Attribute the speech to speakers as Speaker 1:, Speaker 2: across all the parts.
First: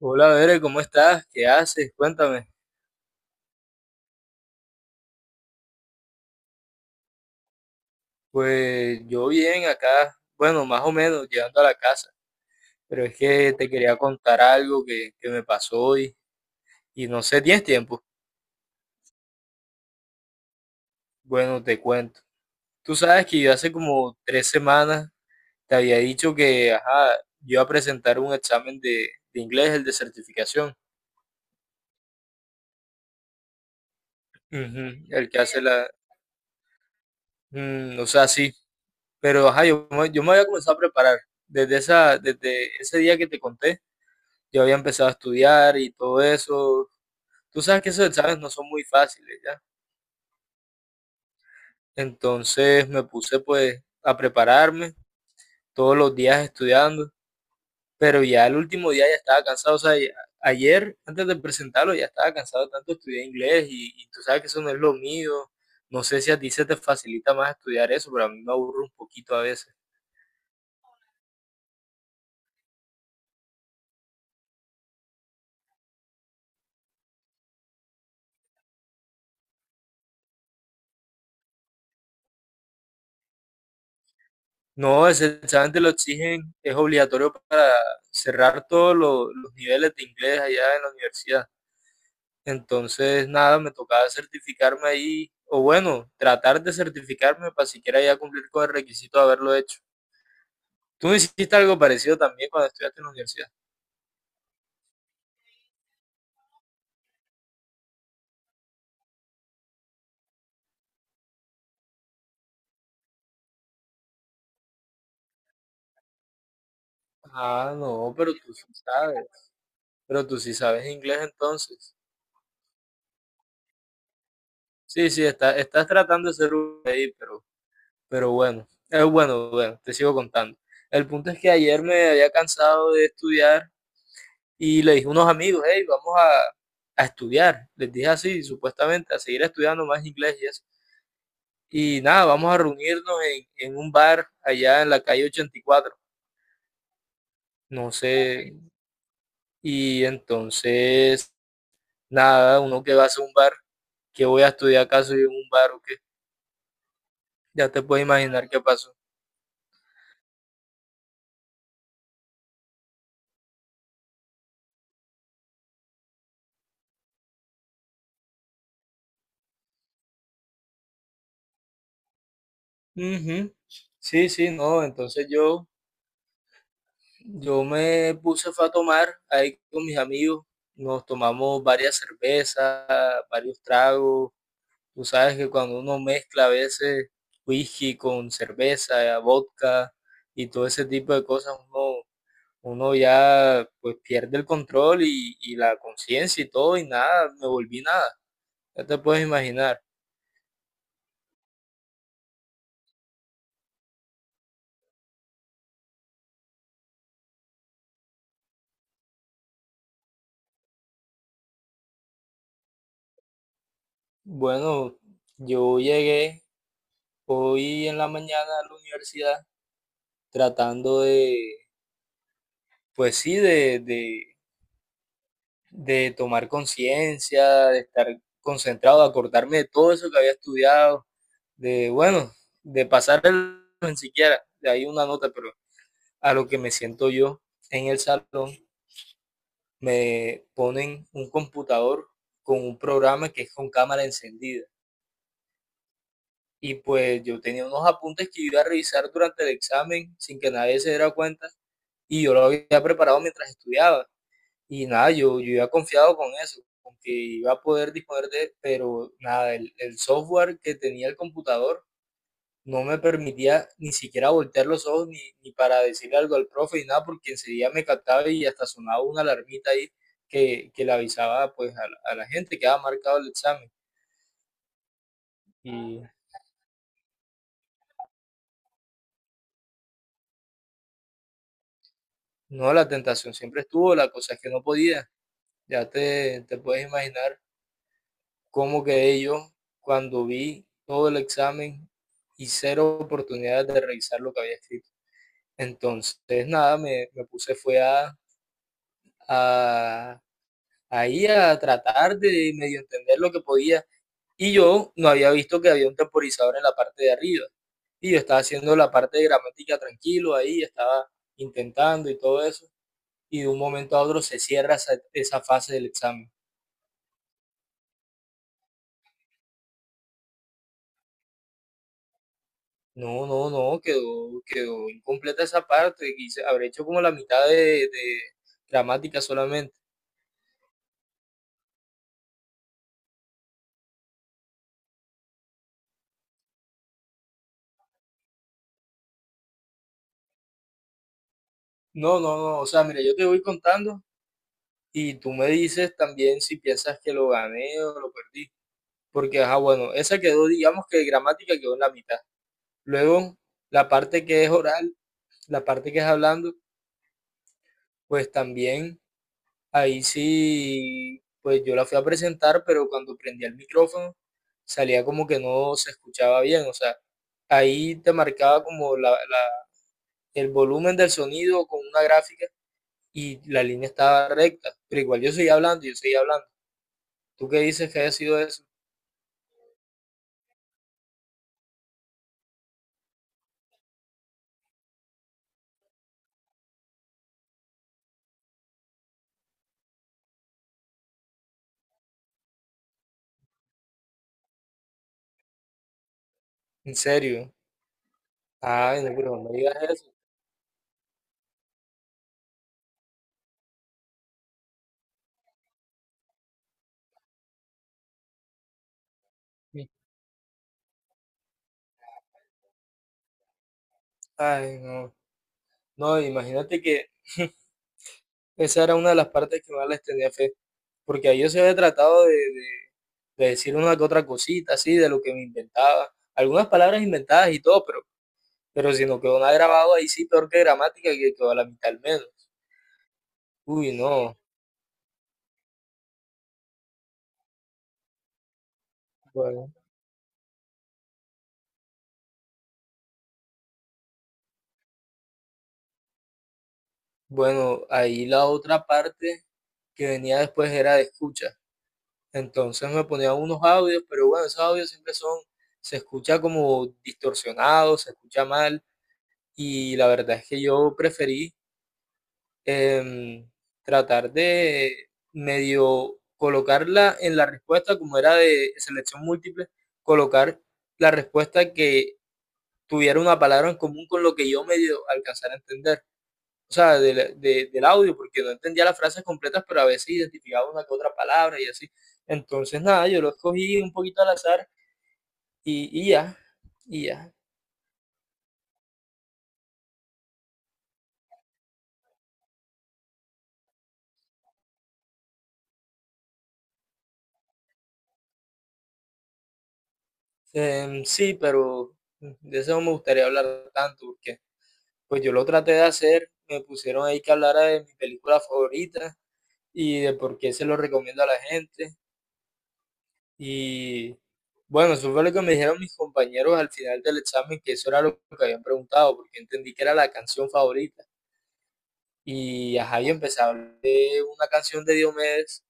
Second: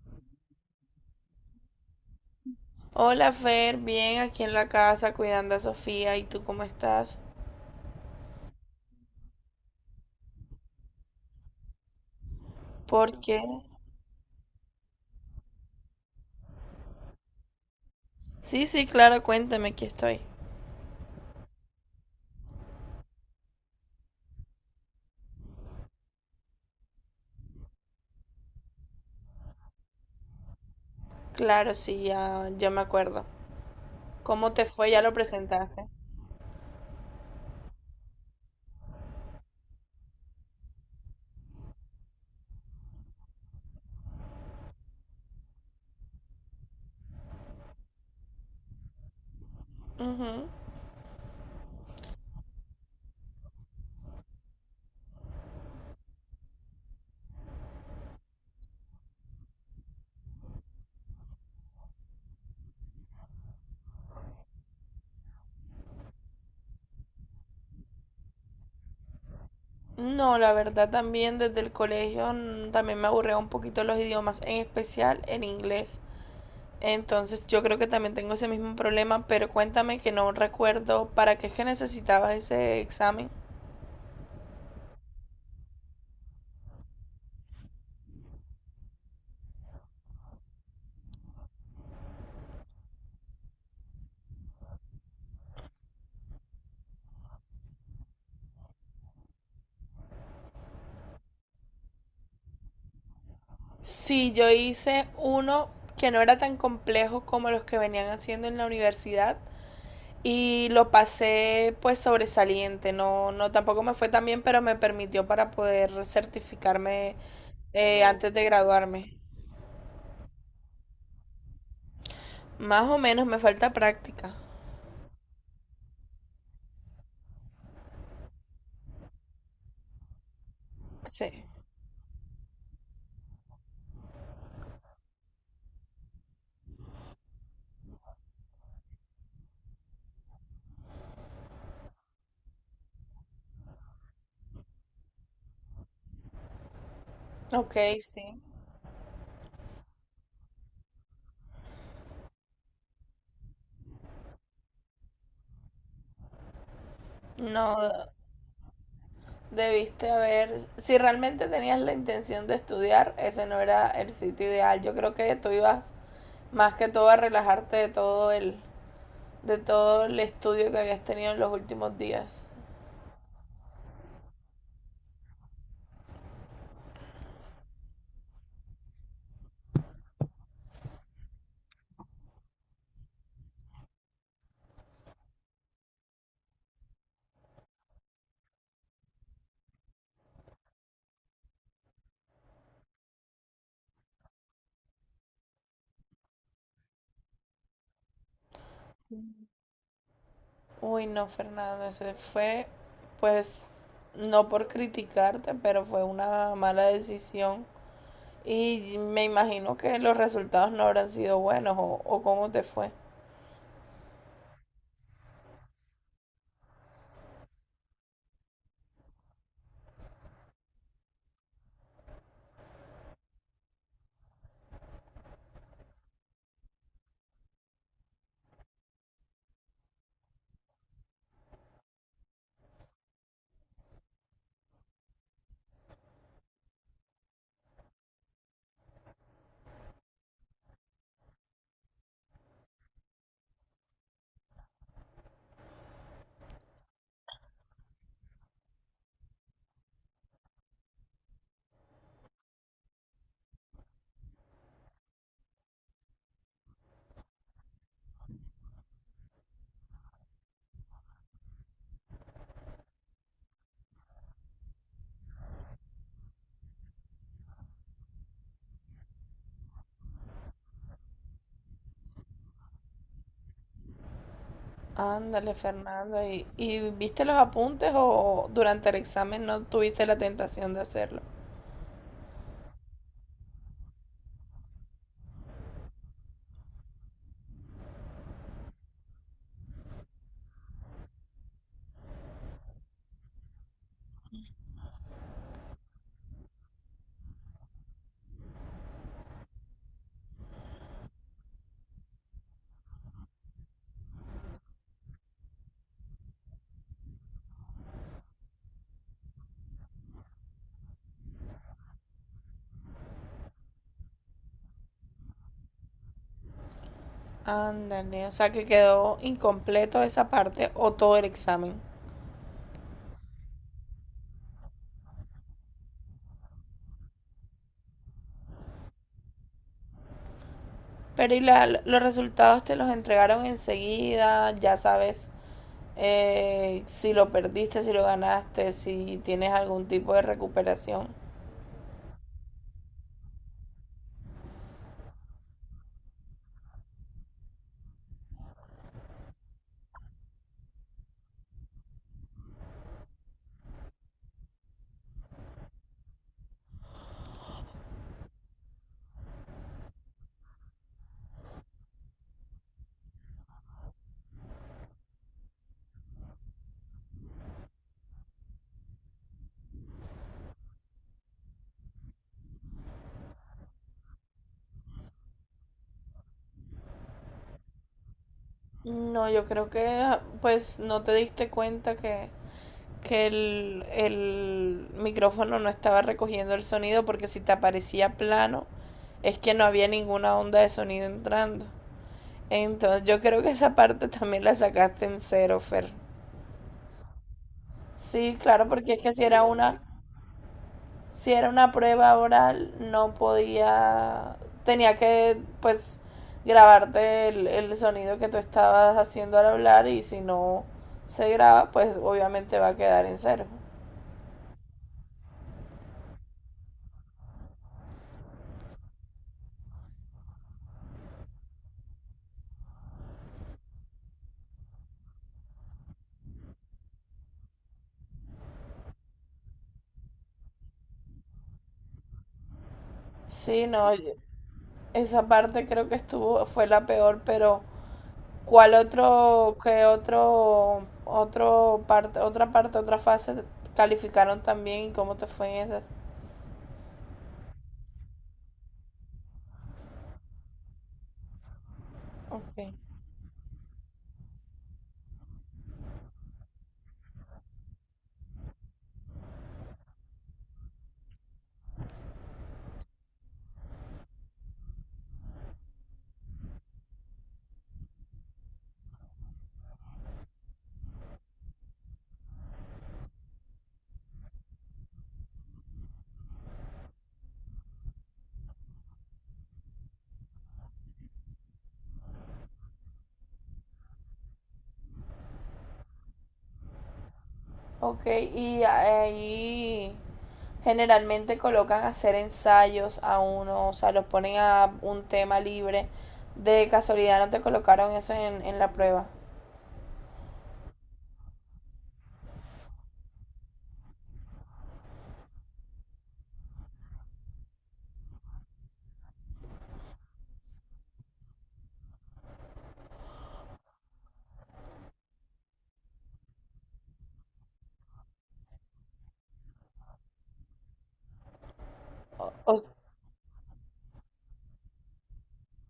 Speaker 1: Hola, Bere, ¿cómo estás? ¿Qué haces? Cuéntame.
Speaker 2: Hola Fer, bien aquí en la casa cuidando a Sofía. ¿Y tú cómo estás?
Speaker 1: Pues yo bien acá, bueno, más o menos, llegando a la casa. Pero es
Speaker 2: ¿Por qué?
Speaker 1: que te quería contar algo que me pasó hoy y no sé, ¿tienes tiempo?
Speaker 2: Sí, sí, claro, cuéntame, aquí estoy.
Speaker 1: Bueno, te cuento. Tú sabes que yo hace como 3 semanas te había dicho que, ajá, yo iba a presentar un examen de inglés, el de certificación.
Speaker 2: Claro, sí, ya me acuerdo. ¿Cómo te fue? ¿Ya
Speaker 1: Ujú,
Speaker 2: lo
Speaker 1: el que hace la...
Speaker 2: presentaste?
Speaker 1: o sea, sí. Pero, ajá, yo me había comenzado a preparar desde ese día que te conté. Yo había empezado a estudiar y todo eso. Tú sabes que esos exámenes no son muy fáciles, ¿ya?
Speaker 2: Ujú.
Speaker 1: Entonces me puse pues a prepararme todos los días estudiando, pero ya el último día ya estaba cansado, o sea, ayer antes de presentarlo ya estaba cansado de tanto estudiar inglés y tú sabes que eso no es lo mío. No sé si a ti se te facilita más estudiar eso, pero a mí me aburre un poquito a veces.
Speaker 2: No, la verdad también desde el colegio también me aburría un poquito los idiomas, en especial el inglés. Entonces yo creo que también tengo ese mismo problema, pero cuéntame que no recuerdo para qué es que necesitabas ese examen.
Speaker 1: No, ese examen te lo exigen, es obligatorio para cerrar todos los niveles de inglés allá en la universidad. Entonces, nada, me tocaba certificarme ahí, o bueno, tratar de certificarme para siquiera ya cumplir con el requisito de haberlo hecho. Tú hiciste algo parecido también cuando estudiaste en la universidad.
Speaker 2: Sí, yo hice uno que no era tan complejo como los que venían haciendo en la universidad y lo pasé pues sobresaliente, no, no tampoco me fue tan bien, pero me permitió para poder certificarme
Speaker 1: Ah, no, pero
Speaker 2: antes de
Speaker 1: tú sí
Speaker 2: graduarme.
Speaker 1: sabes. Pero tú sí sabes inglés entonces.
Speaker 2: Más o menos me falta práctica.
Speaker 1: Sí, sí, estás tratando de ser un ahí, pero bueno. Bueno, bueno, te sigo contando. El punto es
Speaker 2: Sí,
Speaker 1: que ayer me había cansado de estudiar y le dije a unos amigos, hey, vamos a estudiar. Les dije así, supuestamente, a seguir estudiando más inglés y eso. Y nada, vamos a reunirnos en un bar allá en la calle 84.
Speaker 2: ok,
Speaker 1: No
Speaker 2: sí.
Speaker 1: sé. Y entonces, nada, uno que va a hacer un bar, que voy a estudiar acaso y en un bar o qué. Ya te
Speaker 2: No,
Speaker 1: puedes imaginar qué pasó.
Speaker 2: debiste haber, si realmente tenías la intención de estudiar, ese no era el sitio ideal. Yo creo que tú ibas más que todo a relajarte de todo el estudio que habías tenido en los últimos días.
Speaker 1: Ujú. Sí, sí, no. Entonces yo me puse fue a tomar ahí con mis amigos. Nos tomamos varias cervezas, varios tragos. Tú sabes que cuando uno mezcla a veces whisky con cerveza, vodka y todo ese tipo de cosas, uno ya pues pierde el control y la conciencia y todo y nada, me volví nada. Ya te puedes imaginar.
Speaker 2: Uy, no, Fernando, eso fue, pues, no por criticarte, pero fue una mala decisión. Y me imagino que los resultados no habrán sido buenos o cómo te fue.
Speaker 1: Bueno, yo llegué hoy en la mañana a la universidad tratando de, pues sí, de tomar conciencia, de estar concentrado, de acordarme de todo eso que había estudiado de, bueno, de pasar el ni siquiera, de ahí una nota, pero a lo que me siento yo en el salón, me ponen un computador con un programa que es con cámara encendida. Y pues yo tenía unos apuntes que iba a revisar durante el examen sin que nadie se diera cuenta y yo lo había preparado mientras estudiaba. Y nada, yo iba confiado con eso, con que iba a poder disponer de, pero nada, el software que tenía el computador no me permitía ni siquiera voltear los ojos ni para decirle algo al profe ni nada, porque enseguida me captaba y hasta sonaba una alarmita ahí que le avisaba pues a la gente que había marcado el examen.
Speaker 2: Ándale,
Speaker 1: Y
Speaker 2: Fernando. Y viste los apuntes o durante el examen no tuviste la tentación de hacerlo?
Speaker 1: no, la tentación siempre estuvo, la cosa es que no podía. Ya te puedes imaginar cómo quedé yo cuando vi todo el examen y cero oportunidades de revisar lo que había escrito. Entonces, nada, me puse fue a, ahí a tratar de medio entender lo que podía. Y yo no había visto que había un temporizador en la parte de arriba. Y yo estaba haciendo la parte de gramática tranquilo ahí, estaba intentando y todo eso. Y de un momento a otro se cierra esa fase del examen.
Speaker 2: Ándale, o sea que quedó incompleto esa parte o todo el examen.
Speaker 1: No, no, no, quedó incompleta esa parte. Quise, habré hecho como la mitad de gramática solamente.
Speaker 2: Pero y la- los resultados te los entregaron enseguida, ya sabes si lo perdiste, si lo ganaste, si tienes algún tipo de recuperación.
Speaker 1: No, no, no. O sea, mira, yo te voy contando y tú me dices también si piensas que lo gané o lo perdí. Porque, ajá, bueno, esa quedó, digamos que gramática quedó en la mitad. Luego, la parte que es oral, la parte que es hablando, pues también ahí sí, pues yo la fui a presentar, pero cuando prendía el micrófono salía como que no se escuchaba bien, o sea, ahí te marcaba como el volumen del sonido con una gráfica y la línea estaba recta, pero igual yo seguía hablando, yo seguía hablando. ¿Tú qué dices que haya sido eso?
Speaker 2: No, yo creo que pues no te diste cuenta que el micrófono no estaba recogiendo el sonido porque si te aparecía plano es que no había ninguna onda de sonido entrando. Entonces yo creo que esa parte también la sacaste en cero, Fer.
Speaker 1: ¿En serio?
Speaker 2: Sí, claro, porque es
Speaker 1: Ay,
Speaker 2: que
Speaker 1: no,
Speaker 2: si
Speaker 1: pero
Speaker 2: era
Speaker 1: no me digas
Speaker 2: una...
Speaker 1: eso.
Speaker 2: si era una prueba oral, no podía, tenía que pues grabarte el sonido que tú estabas haciendo al hablar y si no se graba, pues obviamente va a quedar en cero.
Speaker 1: Ay, no. No, imagínate que esa era una de las partes que más les tenía fe, porque ahí yo se había tratado de, decir una que otra cosita, así, de lo que me inventaba, algunas palabras inventadas y todo, pero si no quedó nada grabado, ahí sí, peor que gramática, que quedó a la mitad al menos.
Speaker 2: Sí,
Speaker 1: Uy,
Speaker 2: no, yo-
Speaker 1: no,
Speaker 2: esa parte creo que estuvo, fue la peor, pero ¿cuál otro,
Speaker 1: bueno,
Speaker 2: qué otro, otro parte, otra fase calificaron también y cómo te fue en esas?
Speaker 1: bueno, ahí la otra parte que venía después era de escucha,
Speaker 2: Ok.
Speaker 1: entonces me ponía unos audios, pero bueno, esos audios siempre son, se escucha como distorsionado, se escucha mal, y la verdad es que yo preferí em, tratar de medio colocarla en la respuesta, como era de selección múltiple, colocar la respuesta que tuviera una palabra en común con lo que yo medio alcanzara a entender. O sea, del audio, porque no entendía las frases completas, pero a veces identificaba una que otra palabra y así. Entonces, nada, yo lo escogí un poquito al azar y ya, y ya.
Speaker 2: Ok, y ahí generalmente colocan a hacer ensayos a uno, o sea, los ponen a un tema libre. De casualidad no te colocaron eso en la prueba.
Speaker 1: Sí, pero de eso no me gustaría hablar tanto, porque pues yo lo traté de hacer, me pusieron ahí que hablara de mi película favorita y de por qué se lo recomiendo a la gente. Y bueno, eso fue lo que me dijeron mis compañeros al final del examen, que eso era lo que habían preguntado, porque entendí que era la canción favorita.
Speaker 2: O-
Speaker 1: Y ajá, yo empecé a hablar de una canción de Diomedes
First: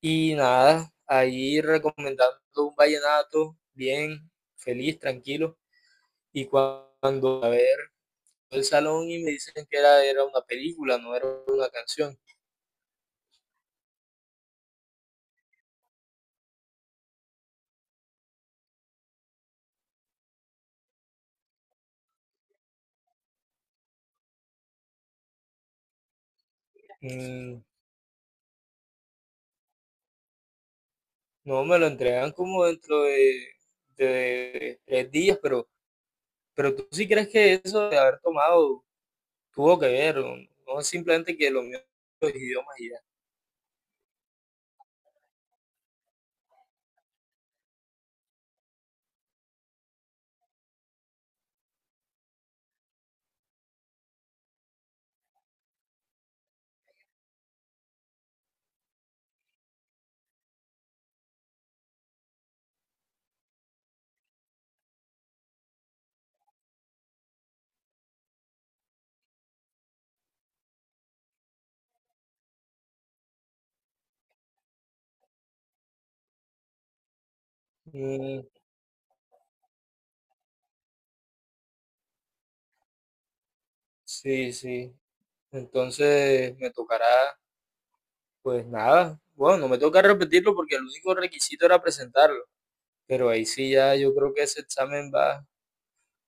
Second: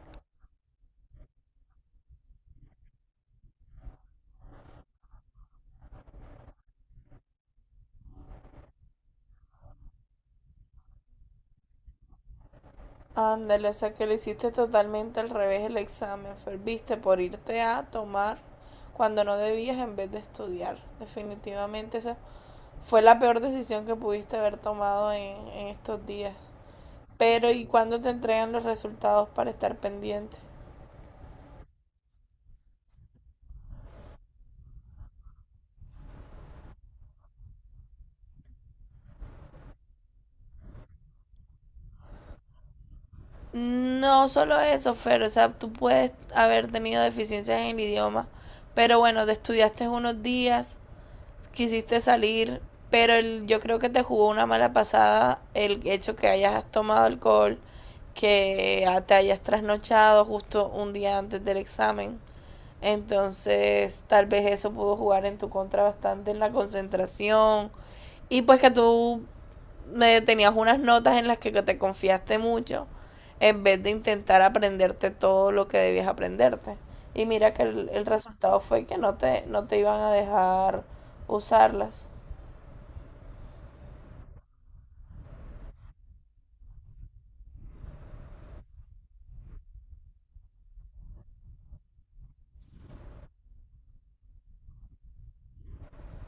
Speaker 1: y nada, ahí recomendando un vallenato, bien, feliz, tranquilo. Y cuando a ver el salón y me dicen que era, una película, no era una canción.
Speaker 2: ándale, o sea que le hiciste totalmente al revés el examen. Ferviste por irte a tomar cuando no debías en vez de estudiar. Definitivamente esa fue la peor decisión que pudiste haber tomado en estos días. Pero
Speaker 1: Mm,
Speaker 2: ¿y cuándo te entregan los resultados para estar pendiente?
Speaker 1: no, me lo entregan como dentro de 3 días, pero tú sí crees que eso de haber tomado tuvo que ver, o no es simplemente que lo mío son los idiomas y ya.
Speaker 2: No solo eso, Fer, o sea, tú puedes haber tenido deficiencias en el idioma, pero bueno, te estudiaste unos días, quisiste salir, pero el- yo creo que te jugó una mala pasada el hecho que hayas tomado alcohol, que te hayas trasnochado justo un día antes del examen. Entonces, tal vez eso pudo jugar en tu contra bastante en la concentración. Y pues que tú me tenías unas notas en las que te confiaste mucho en vez de intentar aprenderte todo lo que debías aprenderte. Y mira que el
Speaker 1: Mm,
Speaker 2: resultado fue que no te iban a dejar usarlas.
Speaker 1: sí, sí. Entonces me tocará, pues nada. Bueno, no me toca repetirlo porque el único requisito era presentarlo, pero ahí sí ya yo creo que ese examen va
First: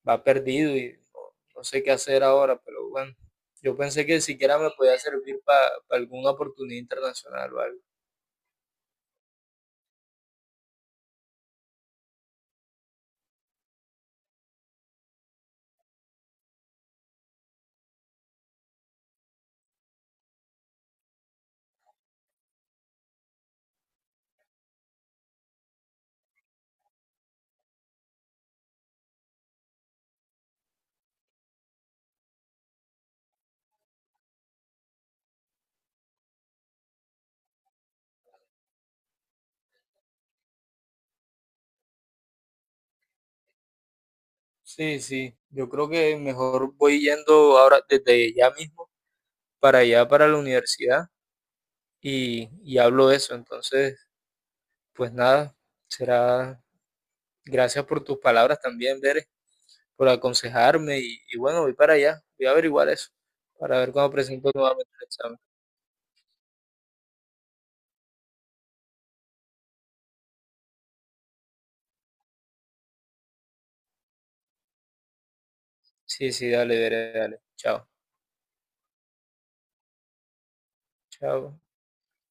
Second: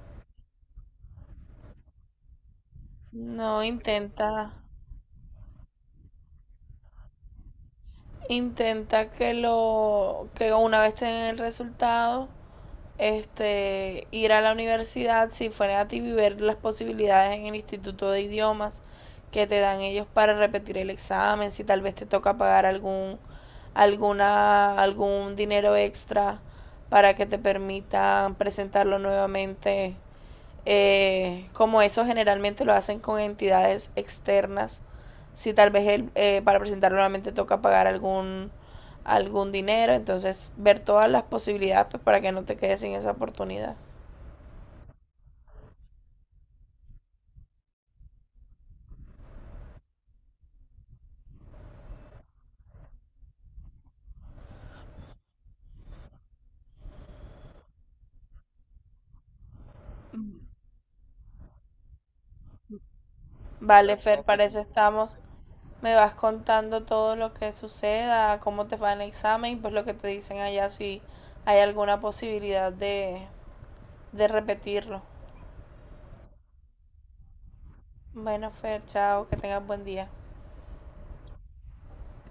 Speaker 1: va perdido y no sé qué hacer ahora, pero bueno,
Speaker 2: No,
Speaker 1: yo pensé que
Speaker 2: intenta,
Speaker 1: siquiera me podía servir para alguna oportunidad internacional o algo.
Speaker 2: intenta que lo, que una vez tengan el resultado, este, ir a la universidad si fuera a ti y ver las posibilidades en el Instituto de Idiomas que te dan ellos para repetir el examen, si tal vez te toca pagar algún, alguna, algún dinero extra para que te permitan presentarlo nuevamente como eso generalmente lo hacen con entidades externas, si tal vez el, para presentarlo nuevamente toca pagar algún, algún dinero, entonces ver todas las posibilidades pues, para que no te quedes sin esa oportunidad.
Speaker 1: Sí, sí, yo creo que mejor voy yendo ahora desde ya mismo para allá, para la universidad y hablo de eso. Entonces, pues nada, será gracias por tus palabras también, Bere, por aconsejarme y bueno, voy para allá, voy a averiguar eso para ver
Speaker 2: Vale,
Speaker 1: cuándo
Speaker 2: Fer, para
Speaker 1: presento
Speaker 2: eso
Speaker 1: nuevamente el
Speaker 2: estamos.
Speaker 1: examen.
Speaker 2: Me vas contando todo lo que suceda, cómo te va en el examen, y pues lo que te dicen allá, si hay alguna posibilidad de repetirlo.
Speaker 1: Sí, sí, dale, Bere, dale. Chao,
Speaker 2: Bueno, Fer, chao, que tengas buen día.
Speaker 1: chao.